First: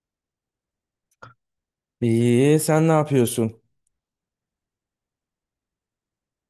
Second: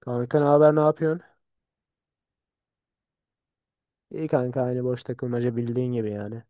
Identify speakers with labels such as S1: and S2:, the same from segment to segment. S1: Kanka ne haber, ne yapıyorsun?
S2: İyi, sen ne yapıyorsun?
S1: İyi kanka, aynı boş takılmaca bildiğin gibi yani.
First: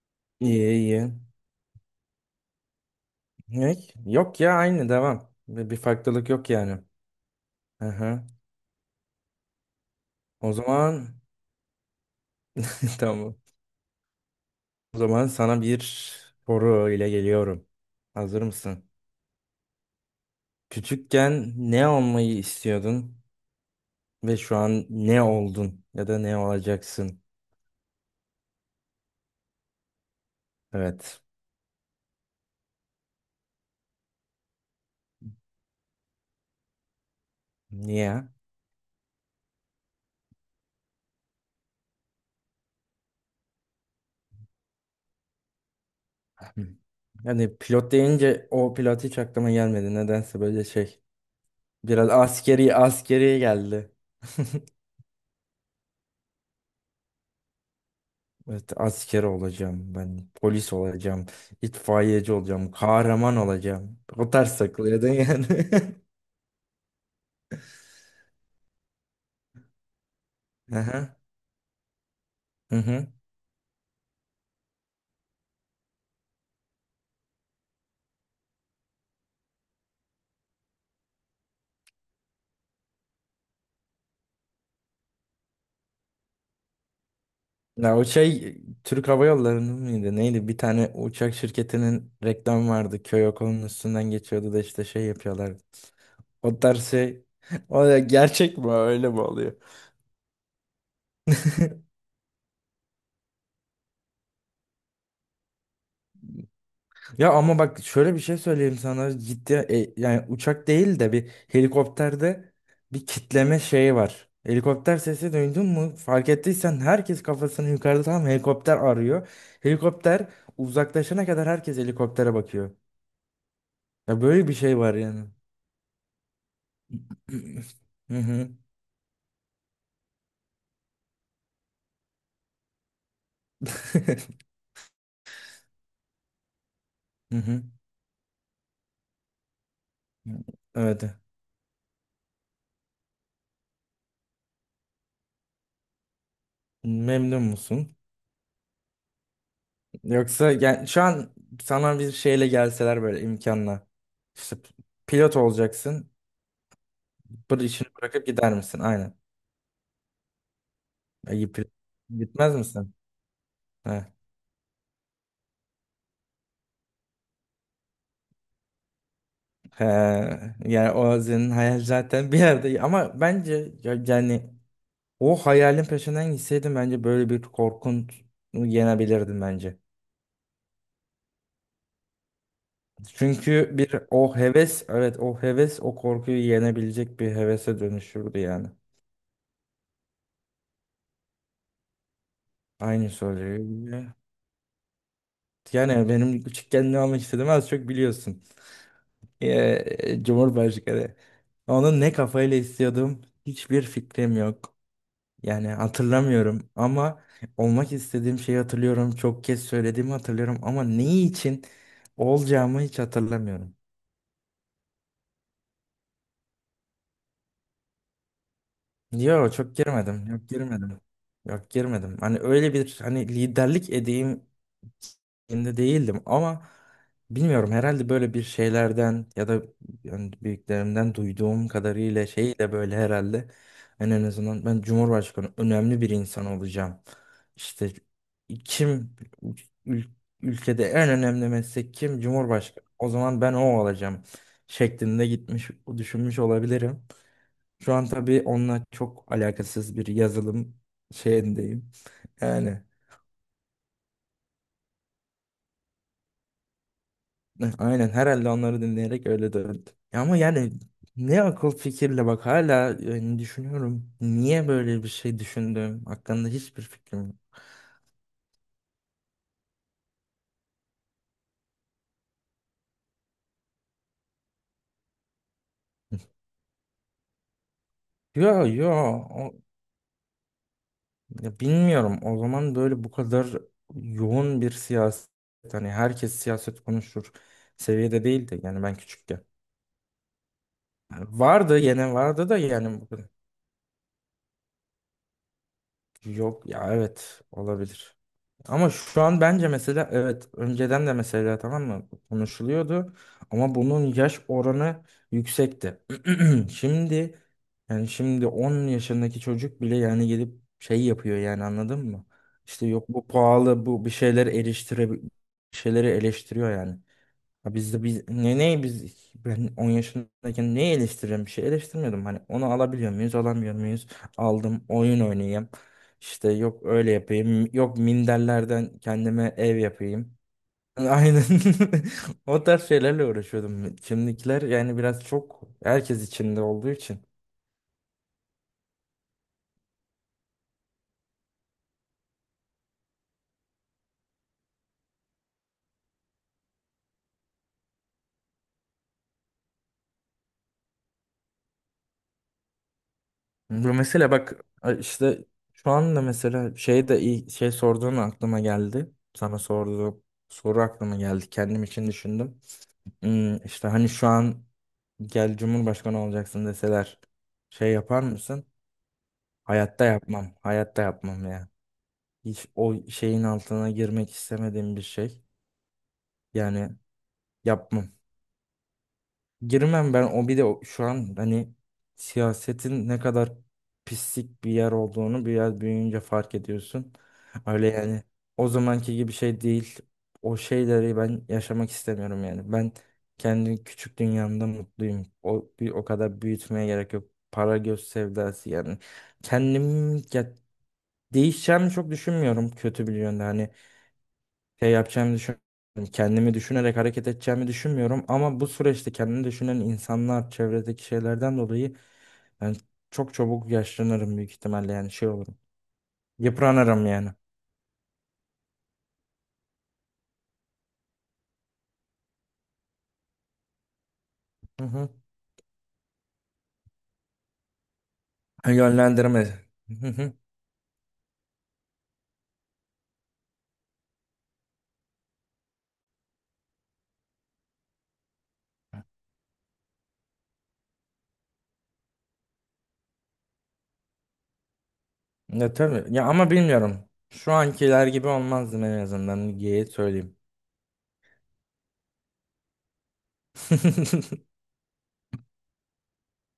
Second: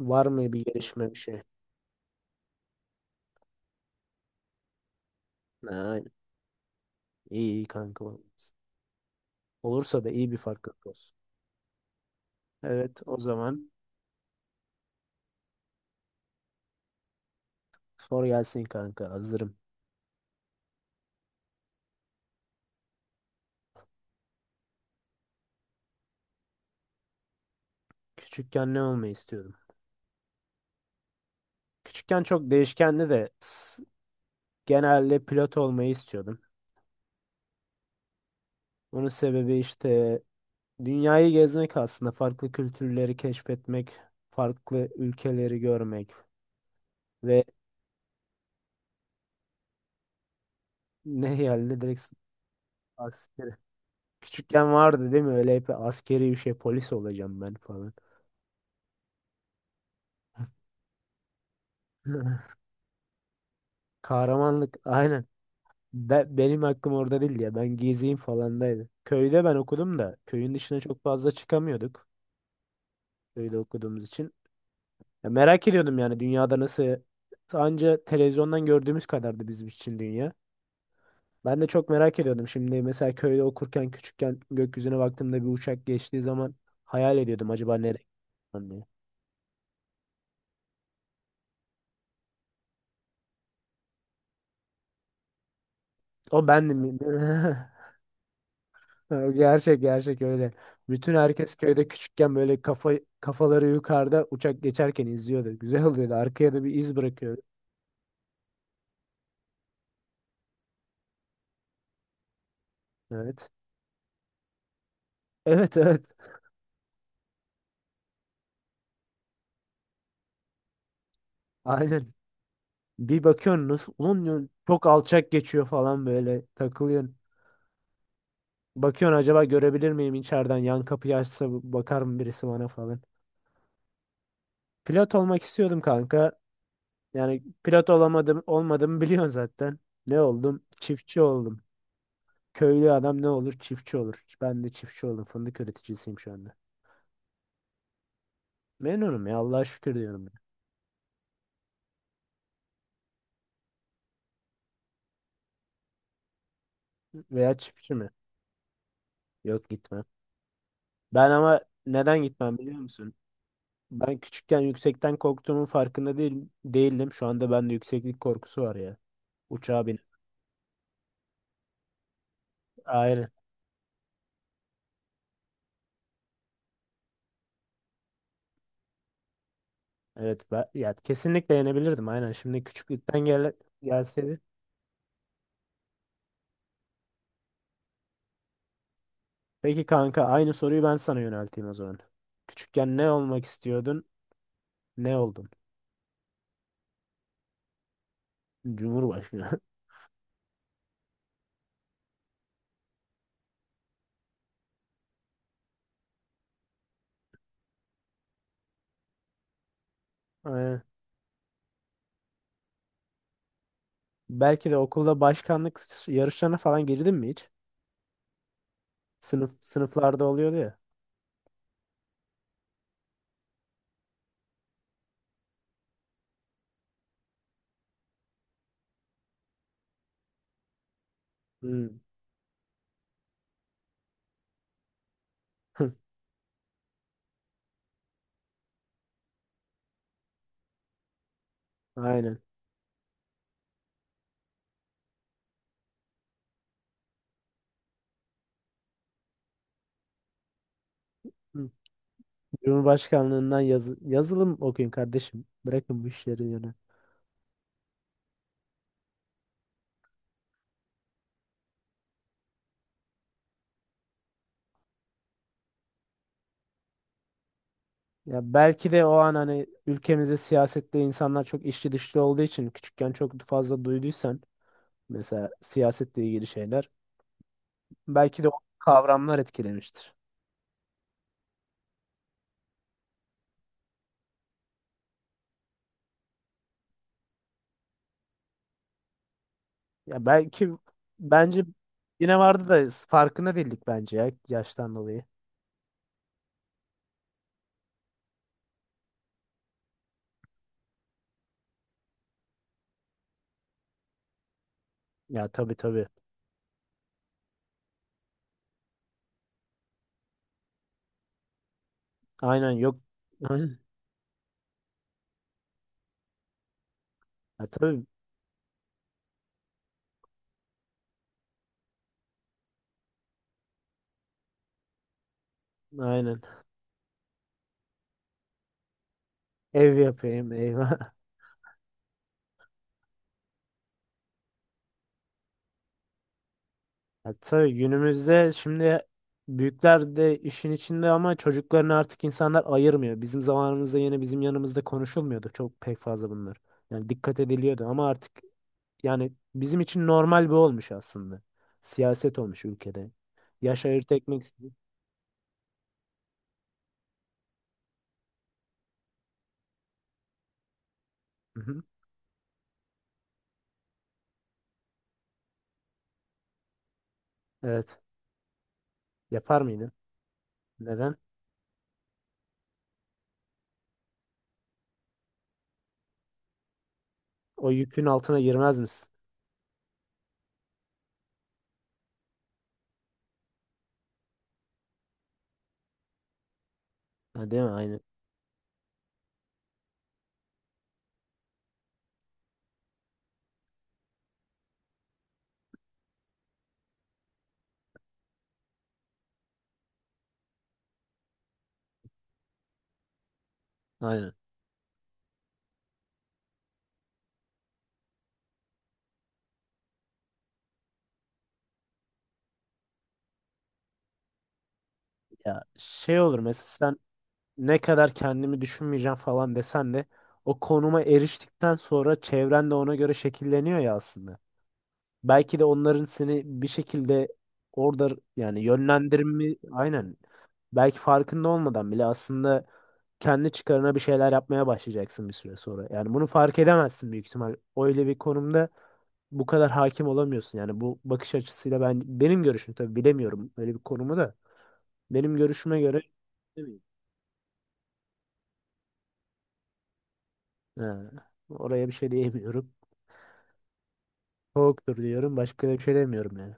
S1: Var mı bir
S2: İyi,
S1: gelişme
S2: iyi.
S1: bir şey?
S2: Ne? Yok ya aynı devam.
S1: Ha,
S2: Bir
S1: Aynen.
S2: farklılık yok yani.
S1: İyi iyi kanka. Vallahi.
S2: Hı.
S1: Olursa da iyi bir
S2: O
S1: farklılık olsun.
S2: zaman
S1: Evet o
S2: tamam.
S1: zaman,
S2: O zaman sana bir soru ile geliyorum.
S1: sor
S2: Hazır
S1: gelsin
S2: mısın?
S1: kanka, hazırım.
S2: Küçükken ne olmayı istiyordun ve şu an ne oldun ya da ne olacaksın?
S1: Küçükken ne olmayı istiyordum?
S2: Evet.
S1: Küçükken çok değişkenli de genelde pilot olmayı istiyordum.
S2: Niye?
S1: Bunun sebebi işte dünyayı gezmek aslında, farklı kültürleri keşfetmek, farklı ülkeleri görmek
S2: Hı.
S1: ve
S2: Yani pilot deyince o pilot hiç aklıma gelmedi. Nedense böyle şey.
S1: ne yani, ne
S2: Biraz
S1: direkt.
S2: askeri geldi.
S1: Küçükken vardı değil mi? Öyle hep askeri bir şey, polis olacağım ben falan.
S2: Evet, asker olacağım ben, polis olacağım, itfaiyeci olacağım, kahraman olacağım. O tarz
S1: Kahramanlık
S2: takılıyordun
S1: aynen.
S2: yani.
S1: Benim aklım orada değildi ya. Ben gezeyim falandaydı. Köyde ben okudum da köyün
S2: Hı
S1: dışına çok
S2: hı.
S1: fazla çıkamıyorduk.
S2: Hı hı.
S1: Köyde okuduğumuz için. Ya merak ediyordum yani dünyada nasıl, anca televizyondan gördüğümüz kadardı bizim için dünya. Ben de çok merak ediyordum. Şimdi mesela köyde okurken küçükken gökyüzüne baktığımda bir uçak geçtiği zaman hayal ediyordum, acaba nereye
S2: Ya o şey
S1: gideceğim diye.
S2: Türk Hava Yolları'nın mıydı? Neydi? Bir tane uçak şirketinin reklamı vardı. Köy okulunun üstünden geçiyordu da işte şey yapıyorlardı.
S1: O
S2: O tarz
S1: bendim.
S2: şey. O da gerçek mi? Öyle mi
S1: Ha,
S2: oluyor?
S1: Gerçek gerçek öyle. Bütün herkes köyde küçükken böyle kafaları yukarıda uçak geçerken izliyordu. Güzel oluyordu. Arkaya da bir iz
S2: Ya
S1: bırakıyordu.
S2: ama bak şöyle bir şey söyleyeyim sana ciddi yani uçak değil de bir helikopterde bir
S1: Evet.
S2: kitleme şeyi var. Helikopter sesi duydun
S1: Evet,
S2: mu?
S1: evet.
S2: Fark ettiysen herkes kafasını yukarıda tam helikopter arıyor. Helikopter uzaklaşana kadar herkes
S1: Aynen.
S2: helikoptere bakıyor.
S1: Bir bakıyorsun
S2: Ya
S1: onun
S2: böyle bir şey
S1: çok
S2: var yani.
S1: alçak geçiyor falan, böyle takılıyorsun.
S2: Hı hı.
S1: Bakıyorsun acaba görebilir miyim içeriden, yan kapıyı açsa bakar mı birisi bana falan. Pilot olmak istiyordum kanka.
S2: Hı
S1: Yani
S2: hı.
S1: pilot olamadım, olmadım, biliyorsun zaten. Ne oldum?
S2: Evet.
S1: Çiftçi oldum. Köylü adam ne olur? Çiftçi olur. Ben de çiftçi oldum. Fındık üreticisiyim şu anda.
S2: Memnun musun?
S1: Memnunum ya. Allah'a şükür diyorum ya.
S2: Yoksa yani şu an sana bir şeyle gelseler böyle imkanla. İşte pilot olacaksın.
S1: Veya
S2: Bu işini
S1: çiftçi mi?
S2: bırakıp gider misin? Aynen.
S1: Yok, gitmem. Ben
S2: Ayıp.
S1: ama neden
S2: Gitmez
S1: gitmem biliyor
S2: misin?
S1: musun?
S2: Ha.
S1: Ben küçükken yüksekten korktuğumun farkında değil, değildim. Şu anda bende yükseklik korkusu var ya.
S2: He.
S1: Uçağa bin.
S2: Yani o senin hayal zaten bir yerde ama
S1: Aynen.
S2: bence yani o hayalin peşinden gitseydim bence böyle bir korkun yenebilirdim bence.
S1: Evet. Ben, ya kesinlikle yenebilirdim. Aynen. Şimdi küçüklükten gel,
S2: Çünkü bir o
S1: gelseydi.
S2: heves evet o heves o korkuyu yenebilecek bir hevese dönüşürdü yani.
S1: Peki kanka, aynı soruyu ben sana yönelteyim o zaman. Küçükken ne
S2: Aynı
S1: olmak istiyordun?
S2: soruyu.
S1: Ne oldun?
S2: Yani benim küçükken ne olmak istediğimi az çok biliyorsun.
S1: Cumhurbaşkanı.
S2: Cumhurbaşkanı. Onu ne kafayla istiyordum hiçbir fikrim yok. Yani hatırlamıyorum ama olmak istediğim şeyi hatırlıyorum. Çok kez söylediğimi hatırlıyorum
S1: Aynen.
S2: ama neyi için olacağımı hiç hatırlamıyorum.
S1: Belki de okulda başkanlık yarışlarına falan girdin mi hiç? Sınıf,
S2: Yok çok
S1: sınıflarda
S2: girmedim. Yok
S1: oluyordu ya.
S2: girmedim. Yok girmedim. Hani öyle bir hani liderlik edeyim. Şimdi değildim ama bilmiyorum herhalde böyle bir şeylerden ya da yani büyüklerimden duyduğum
S1: Hmm.
S2: kadarıyla şeyle böyle herhalde ben en azından ben Cumhurbaşkanı önemli bir insan olacağım. İşte kim ül- ülkede en önemli meslek kim?
S1: Aynen.
S2: Cumhurbaşkanı. O zaman ben o olacağım şeklinde gitmiş düşünmüş olabilirim. Şu an tabii onunla çok alakasız bir yazılım
S1: Hı.
S2: şeyindeyim. Yani
S1: Cumhurbaşkanlığından yazı, yazılım okuyun kardeşim. Bırakın bu işleri yönü.
S2: Aynen herhalde onları dinleyerek öyle döndü. Ya ama yani ne akıl fikirle bak hala yani düşünüyorum. Niye böyle bir şey düşündüm? Hakkında hiçbir fikrim yok.
S1: Ya belki de o an hani ülkemizde siyasette insanlar çok içli dışlı olduğu için küçükken çok fazla duyduysan mesela siyasetle ilgili şeyler, belki de o
S2: Yo yo
S1: kavramlar
S2: o-
S1: etkilemiştir.
S2: ya bilmiyorum. O zaman böyle bu kadar yoğun bir siyaset hani herkes siyaset konuşur seviyede değildi. Yani ben küçükken.
S1: Ya belki bence
S2: Vardı yine
S1: yine
S2: vardı da
S1: vardı da
S2: yani bu-
S1: farkında değildik bence ya, yaştan dolayı.
S2: yok ya evet olabilir. Ama şu an bence mesela evet önceden de mesela tamam mı konuşuluyordu ama bunun yaş oranı
S1: Ya tabii
S2: yüksekti.
S1: tabii.
S2: Şimdi yani şimdi 10 yaşındaki çocuk bile yani gelip şey yapıyor yani anladın mı?
S1: Aynen.
S2: İşte
S1: Yok.
S2: yok bu
S1: Aynen.
S2: pahalı bu bir şeyler eleştire bir şeyleri eleştiriyor yani.
S1: Ha,
S2: Ya biz de
S1: tabii
S2: biz ne ne biz ben 10 yaşındayken neyi eleştiriyorum bir şey eleştirmiyordum hani onu alabiliyor muyuz alamıyor muyuz aldım oyun oynayayım
S1: aynen.
S2: işte yok öyle yapayım yok minderlerden kendime ev
S1: Ev
S2: yapayım
S1: yapayım, eyvah.
S2: aynen o tarz şeylerle uğraşıyordum şimdikiler yani biraz çok herkes içinde olduğu için
S1: Ha, tabii günümüzde şimdi büyükler de işin içinde ama çocuklarını artık insanlar ayırmıyor. Bizim zamanımızda yine bizim yanımızda konuşulmuyordu çok pek fazla bunlar. Yani dikkat ediliyordu ama artık yani bizim için normal bir olmuş aslında. Siyaset olmuş ülkede. Yaş
S2: bu
S1: ayırt
S2: mesela
S1: etmek
S2: bak
S1: istiyor.
S2: işte şu anda mesela şey de iyi şey sorduğun aklıma geldi sana sorduğum soru aklıma geldi
S1: Hı hı.
S2: kendim için düşündüm. İşte hani şu an gel Cumhurbaşkanı olacaksın deseler şey
S1: Evet.
S2: yapar mısın?
S1: Yapar mıydın?
S2: Hayatta yapmam. Hayatta
S1: Neden?
S2: yapmam ya. Hiç o şeyin altına girmek istemediğim bir şey. Yani
S1: O yükün
S2: yapmam.
S1: altına girmez misin?
S2: Girmem ben o bir de o- şu an hani siyasetin ne kadar pislik bir yer olduğunu biraz büyüyünce fark ediyorsun.
S1: Ha, değil mi?
S2: Öyle
S1: Aynen.
S2: yani o zamanki gibi şey değil. O şeyleri ben yaşamak istemiyorum yani. Ben kendi küçük dünyamda mutluyum. O bir o kadar büyütmeye gerek yok. Para göz sevdası yani. Kendim ya değişeceğimi çok düşünmüyorum kötü bir yönde. Hani
S1: Aynen.
S2: şey yapacağımı düşünmüyorum. Kendimi düşünerek hareket edeceğimi düşünmüyorum. Ama bu süreçte kendini düşünen insanlar, çevredeki şeylerden dolayı ben çok çabuk yaşlanırım büyük ihtimalle yani şey olurum.
S1: Ya şey olur mesela,
S2: Yıpranırım yani.
S1: ne kadar kendimi düşünmeyeceğim falan desen de o konuma eriştikten sonra çevren de ona göre şekilleniyor ya aslında.
S2: Hı hı.
S1: Belki de onların seni bir şekilde orada yani
S2: Yönlendirme.
S1: yönlendirme,
S2: Hı
S1: aynen,
S2: hı.
S1: belki farkında olmadan bile aslında kendi çıkarına bir şeyler yapmaya başlayacaksın bir süre sonra. Yani bunu fark edemezsin büyük ihtimal. Öyle bir konumda bu kadar hakim olamıyorsun. Yani bu bakış açısıyla, ben benim görüşüm, tabii bilemiyorum öyle bir konumu da. Benim
S2: Ya
S1: görüşüme göre.
S2: tabii. Ya ama
S1: Değil mi?
S2: bilmiyorum. Şu ankiler gibi olmazdım en azından. Geyi söyleyeyim.
S1: He, oraya bir şey diyemiyorum. Soğuktur diyorum. Başka da bir şey demiyorum yani.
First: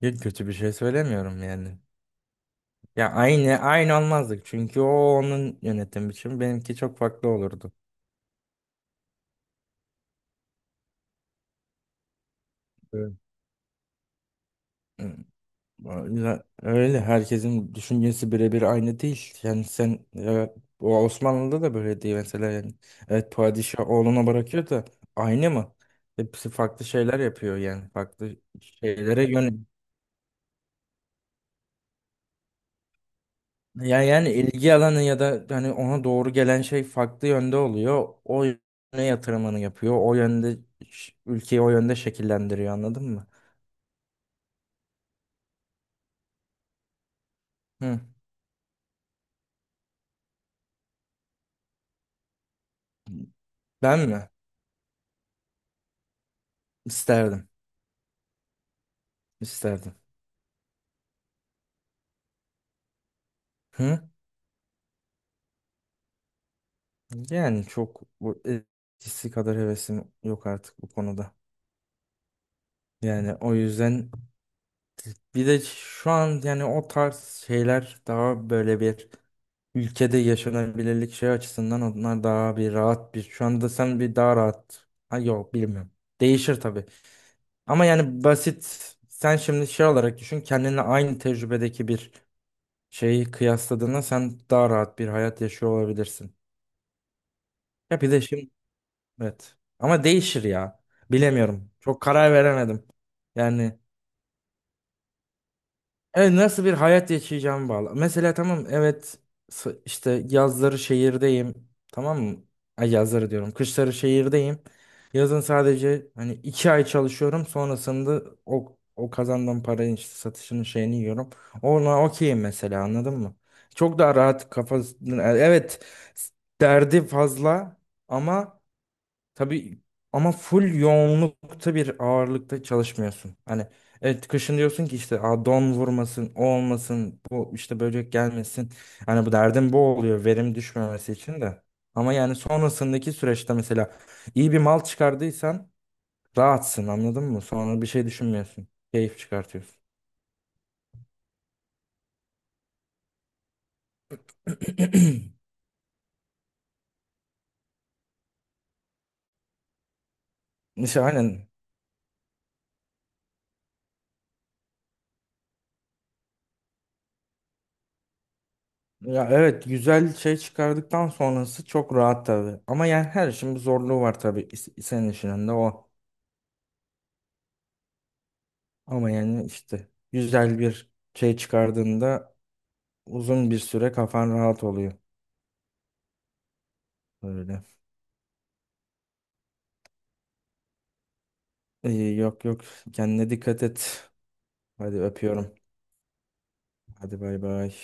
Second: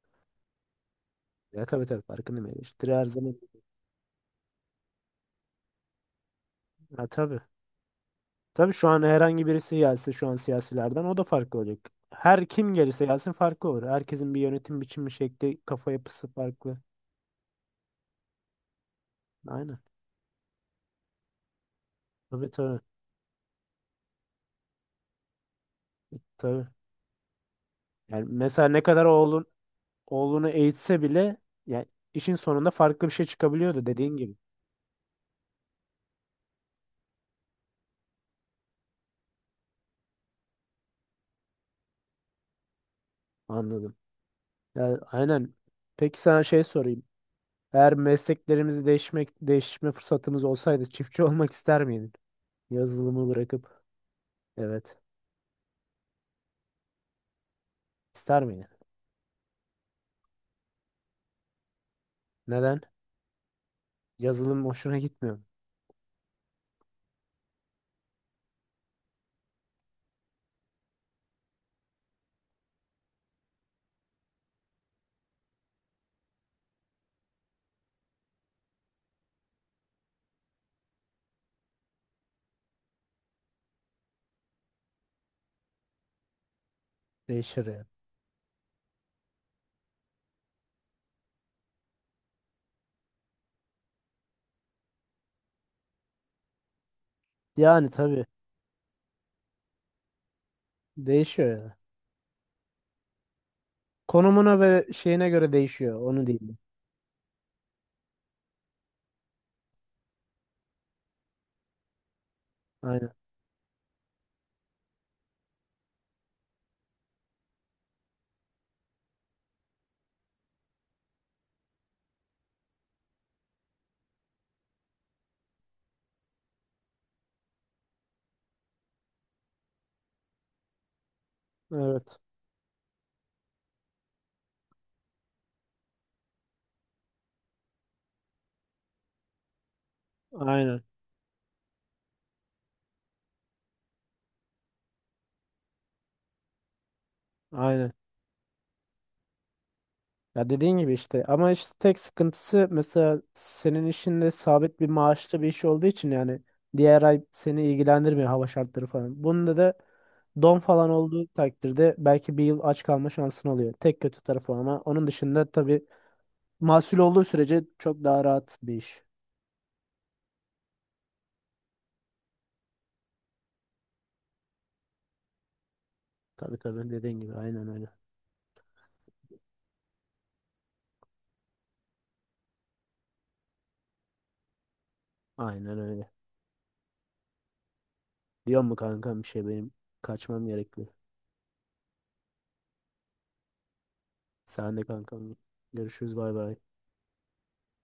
S2: Ya kötü bir şey söylemiyorum
S1: Ya
S2: yani.
S1: tabii tabii farkındayım. Eleştiri her
S2: Ya
S1: zaman.
S2: aynı olmazdık çünkü o onun yönetim biçimi benimki çok
S1: Ha
S2: farklı
S1: tabii.
S2: olurdu.
S1: Tabii şu an herhangi birisi gelse şu an siyasilerden, o da farklı olacak. Her kim gelirse gelsin farklı olur. Herkesin bir yönetim biçimi,
S2: Evet.
S1: şekli, kafa yapısı
S2: Ya
S1: farklı.
S2: öyle herkesin düşüncesi birebir aynı değil. Yani
S1: Aynen.
S2: sen o Osmanlı'da da böyle değil mesela
S1: Tabii
S2: yani.
S1: tabii.
S2: Evet padişah oğluna bırakıyor da aynı mı? Hepsi
S1: Tabii.
S2: farklı şeyler yapıyor yani
S1: Yani
S2: farklı
S1: mesela ne kadar
S2: şeylere
S1: oğlun
S2: yön.
S1: oğlunu eğitse bile yani işin sonunda farklı bir şey çıkabiliyordu
S2: Yani,
S1: dediğin
S2: yani
S1: gibi.
S2: ilgi alanı ya da hani ona doğru gelen şey farklı yönde oluyor. O yöne yatırımını yapıyor. O yönde ülkeyi o yönde şekillendiriyor anladın mı?
S1: Anladım. Yani aynen. Peki sana şey sorayım. Eğer
S2: Hı.
S1: mesleklerimizi değişmek, değişme fırsatımız olsaydı çiftçi olmak ister miydin? Yazılımı bırakıp,
S2: Ben mi?
S1: evet.
S2: İsterdim.
S1: İster miydin?
S2: İsterdim.
S1: Neden?
S2: Hı?
S1: Yazılım hoşuna gitmiyor mu?
S2: Yani çok bu eskisi kadar hevesim yok artık bu konuda. Yani o yüzden bir de şu an yani o tarz şeyler daha böyle bir ülkede yaşanabilirlik şey açısından onlar daha bir rahat bir. Şu anda sen bir daha rahat. Ha yok bilmiyorum. Değişir tabii.
S1: Değişir
S2: Ama
S1: yani.
S2: yani basit sen şimdi şey olarak düşün kendinle aynı tecrübedeki bir şeyi kıyasladığında sen daha rahat bir hayat yaşıyor olabilirsin.
S1: Yani
S2: Ya bir de
S1: tabii
S2: şimdi evet. Ama değişir ya.
S1: değişiyor
S2: Bilemiyorum.
S1: yani.
S2: Çok karar veremedim. Yani
S1: Konumuna ve şeyine göre değişiyor. Onu
S2: evet,
S1: diyeyim.
S2: nasıl bir hayat yaşayacağımı bağlı. Mesela tamam evet işte yazları şehirdeyim. Tamam mı? Ay
S1: Aynen.
S2: yazları diyorum. Kışları şehirdeyim. Yazın sadece hani 2 ay çalışıyorum. Sonrasında o kazandığım paranın işte satışının şeyini yiyorum. Ona okeyim mesela anladın mı? Çok daha rahat kafası. Evet s- derdi fazla ama tabii ama full yoğunlukta bir
S1: Evet.
S2: ağırlıkta çalışmıyorsun. Hani evet kışın diyorsun ki işte "Aa, don vurmasın, o olmasın, bu işte böcek gelmesin." Hani bu derdim bu oluyor verim
S1: Aynen.
S2: düşmemesi için de. Ama yani sonrasındaki süreçte mesela iyi bir mal çıkardıysan rahatsın anladın mı? Sonra bir
S1: Aynen.
S2: şey düşünmüyorsun. Keyif çıkartıyorsun.
S1: Ya dediğin gibi işte, ama işte tek sıkıntısı mesela senin işinde sabit bir maaşlı bir iş olduğu için yani diğer ay seni ilgilendirmiyor, hava şartları falan. Bunda da don falan
S2: İşte
S1: olduğu
S2: aynen.
S1: takdirde belki bir yıl aç kalma şansın oluyor. Tek kötü tarafı o, ama onun dışında tabii mahsul olduğu sürece çok daha rahat bir iş.
S2: Ya evet güzel şey çıkardıktan sonrası çok rahat tabii. Ama yani her işin bir zorluğu var tabii senin işinin de o.
S1: Tabii tabii, dediğin gibi aynen öyle.
S2: Ama yani işte güzel bir şey çıkardığında uzun bir süre kafan rahat oluyor.
S1: Aynen öyle.
S2: Öyle.
S1: Diyor mu kankam, bir şey benim, kaçmam gerekli.
S2: İyi, yok, kendine dikkat et.
S1: Sen de
S2: Hadi
S1: kankam.
S2: öpüyorum.
S1: Görüşürüz, bay bay.
S2: Hadi bay bay.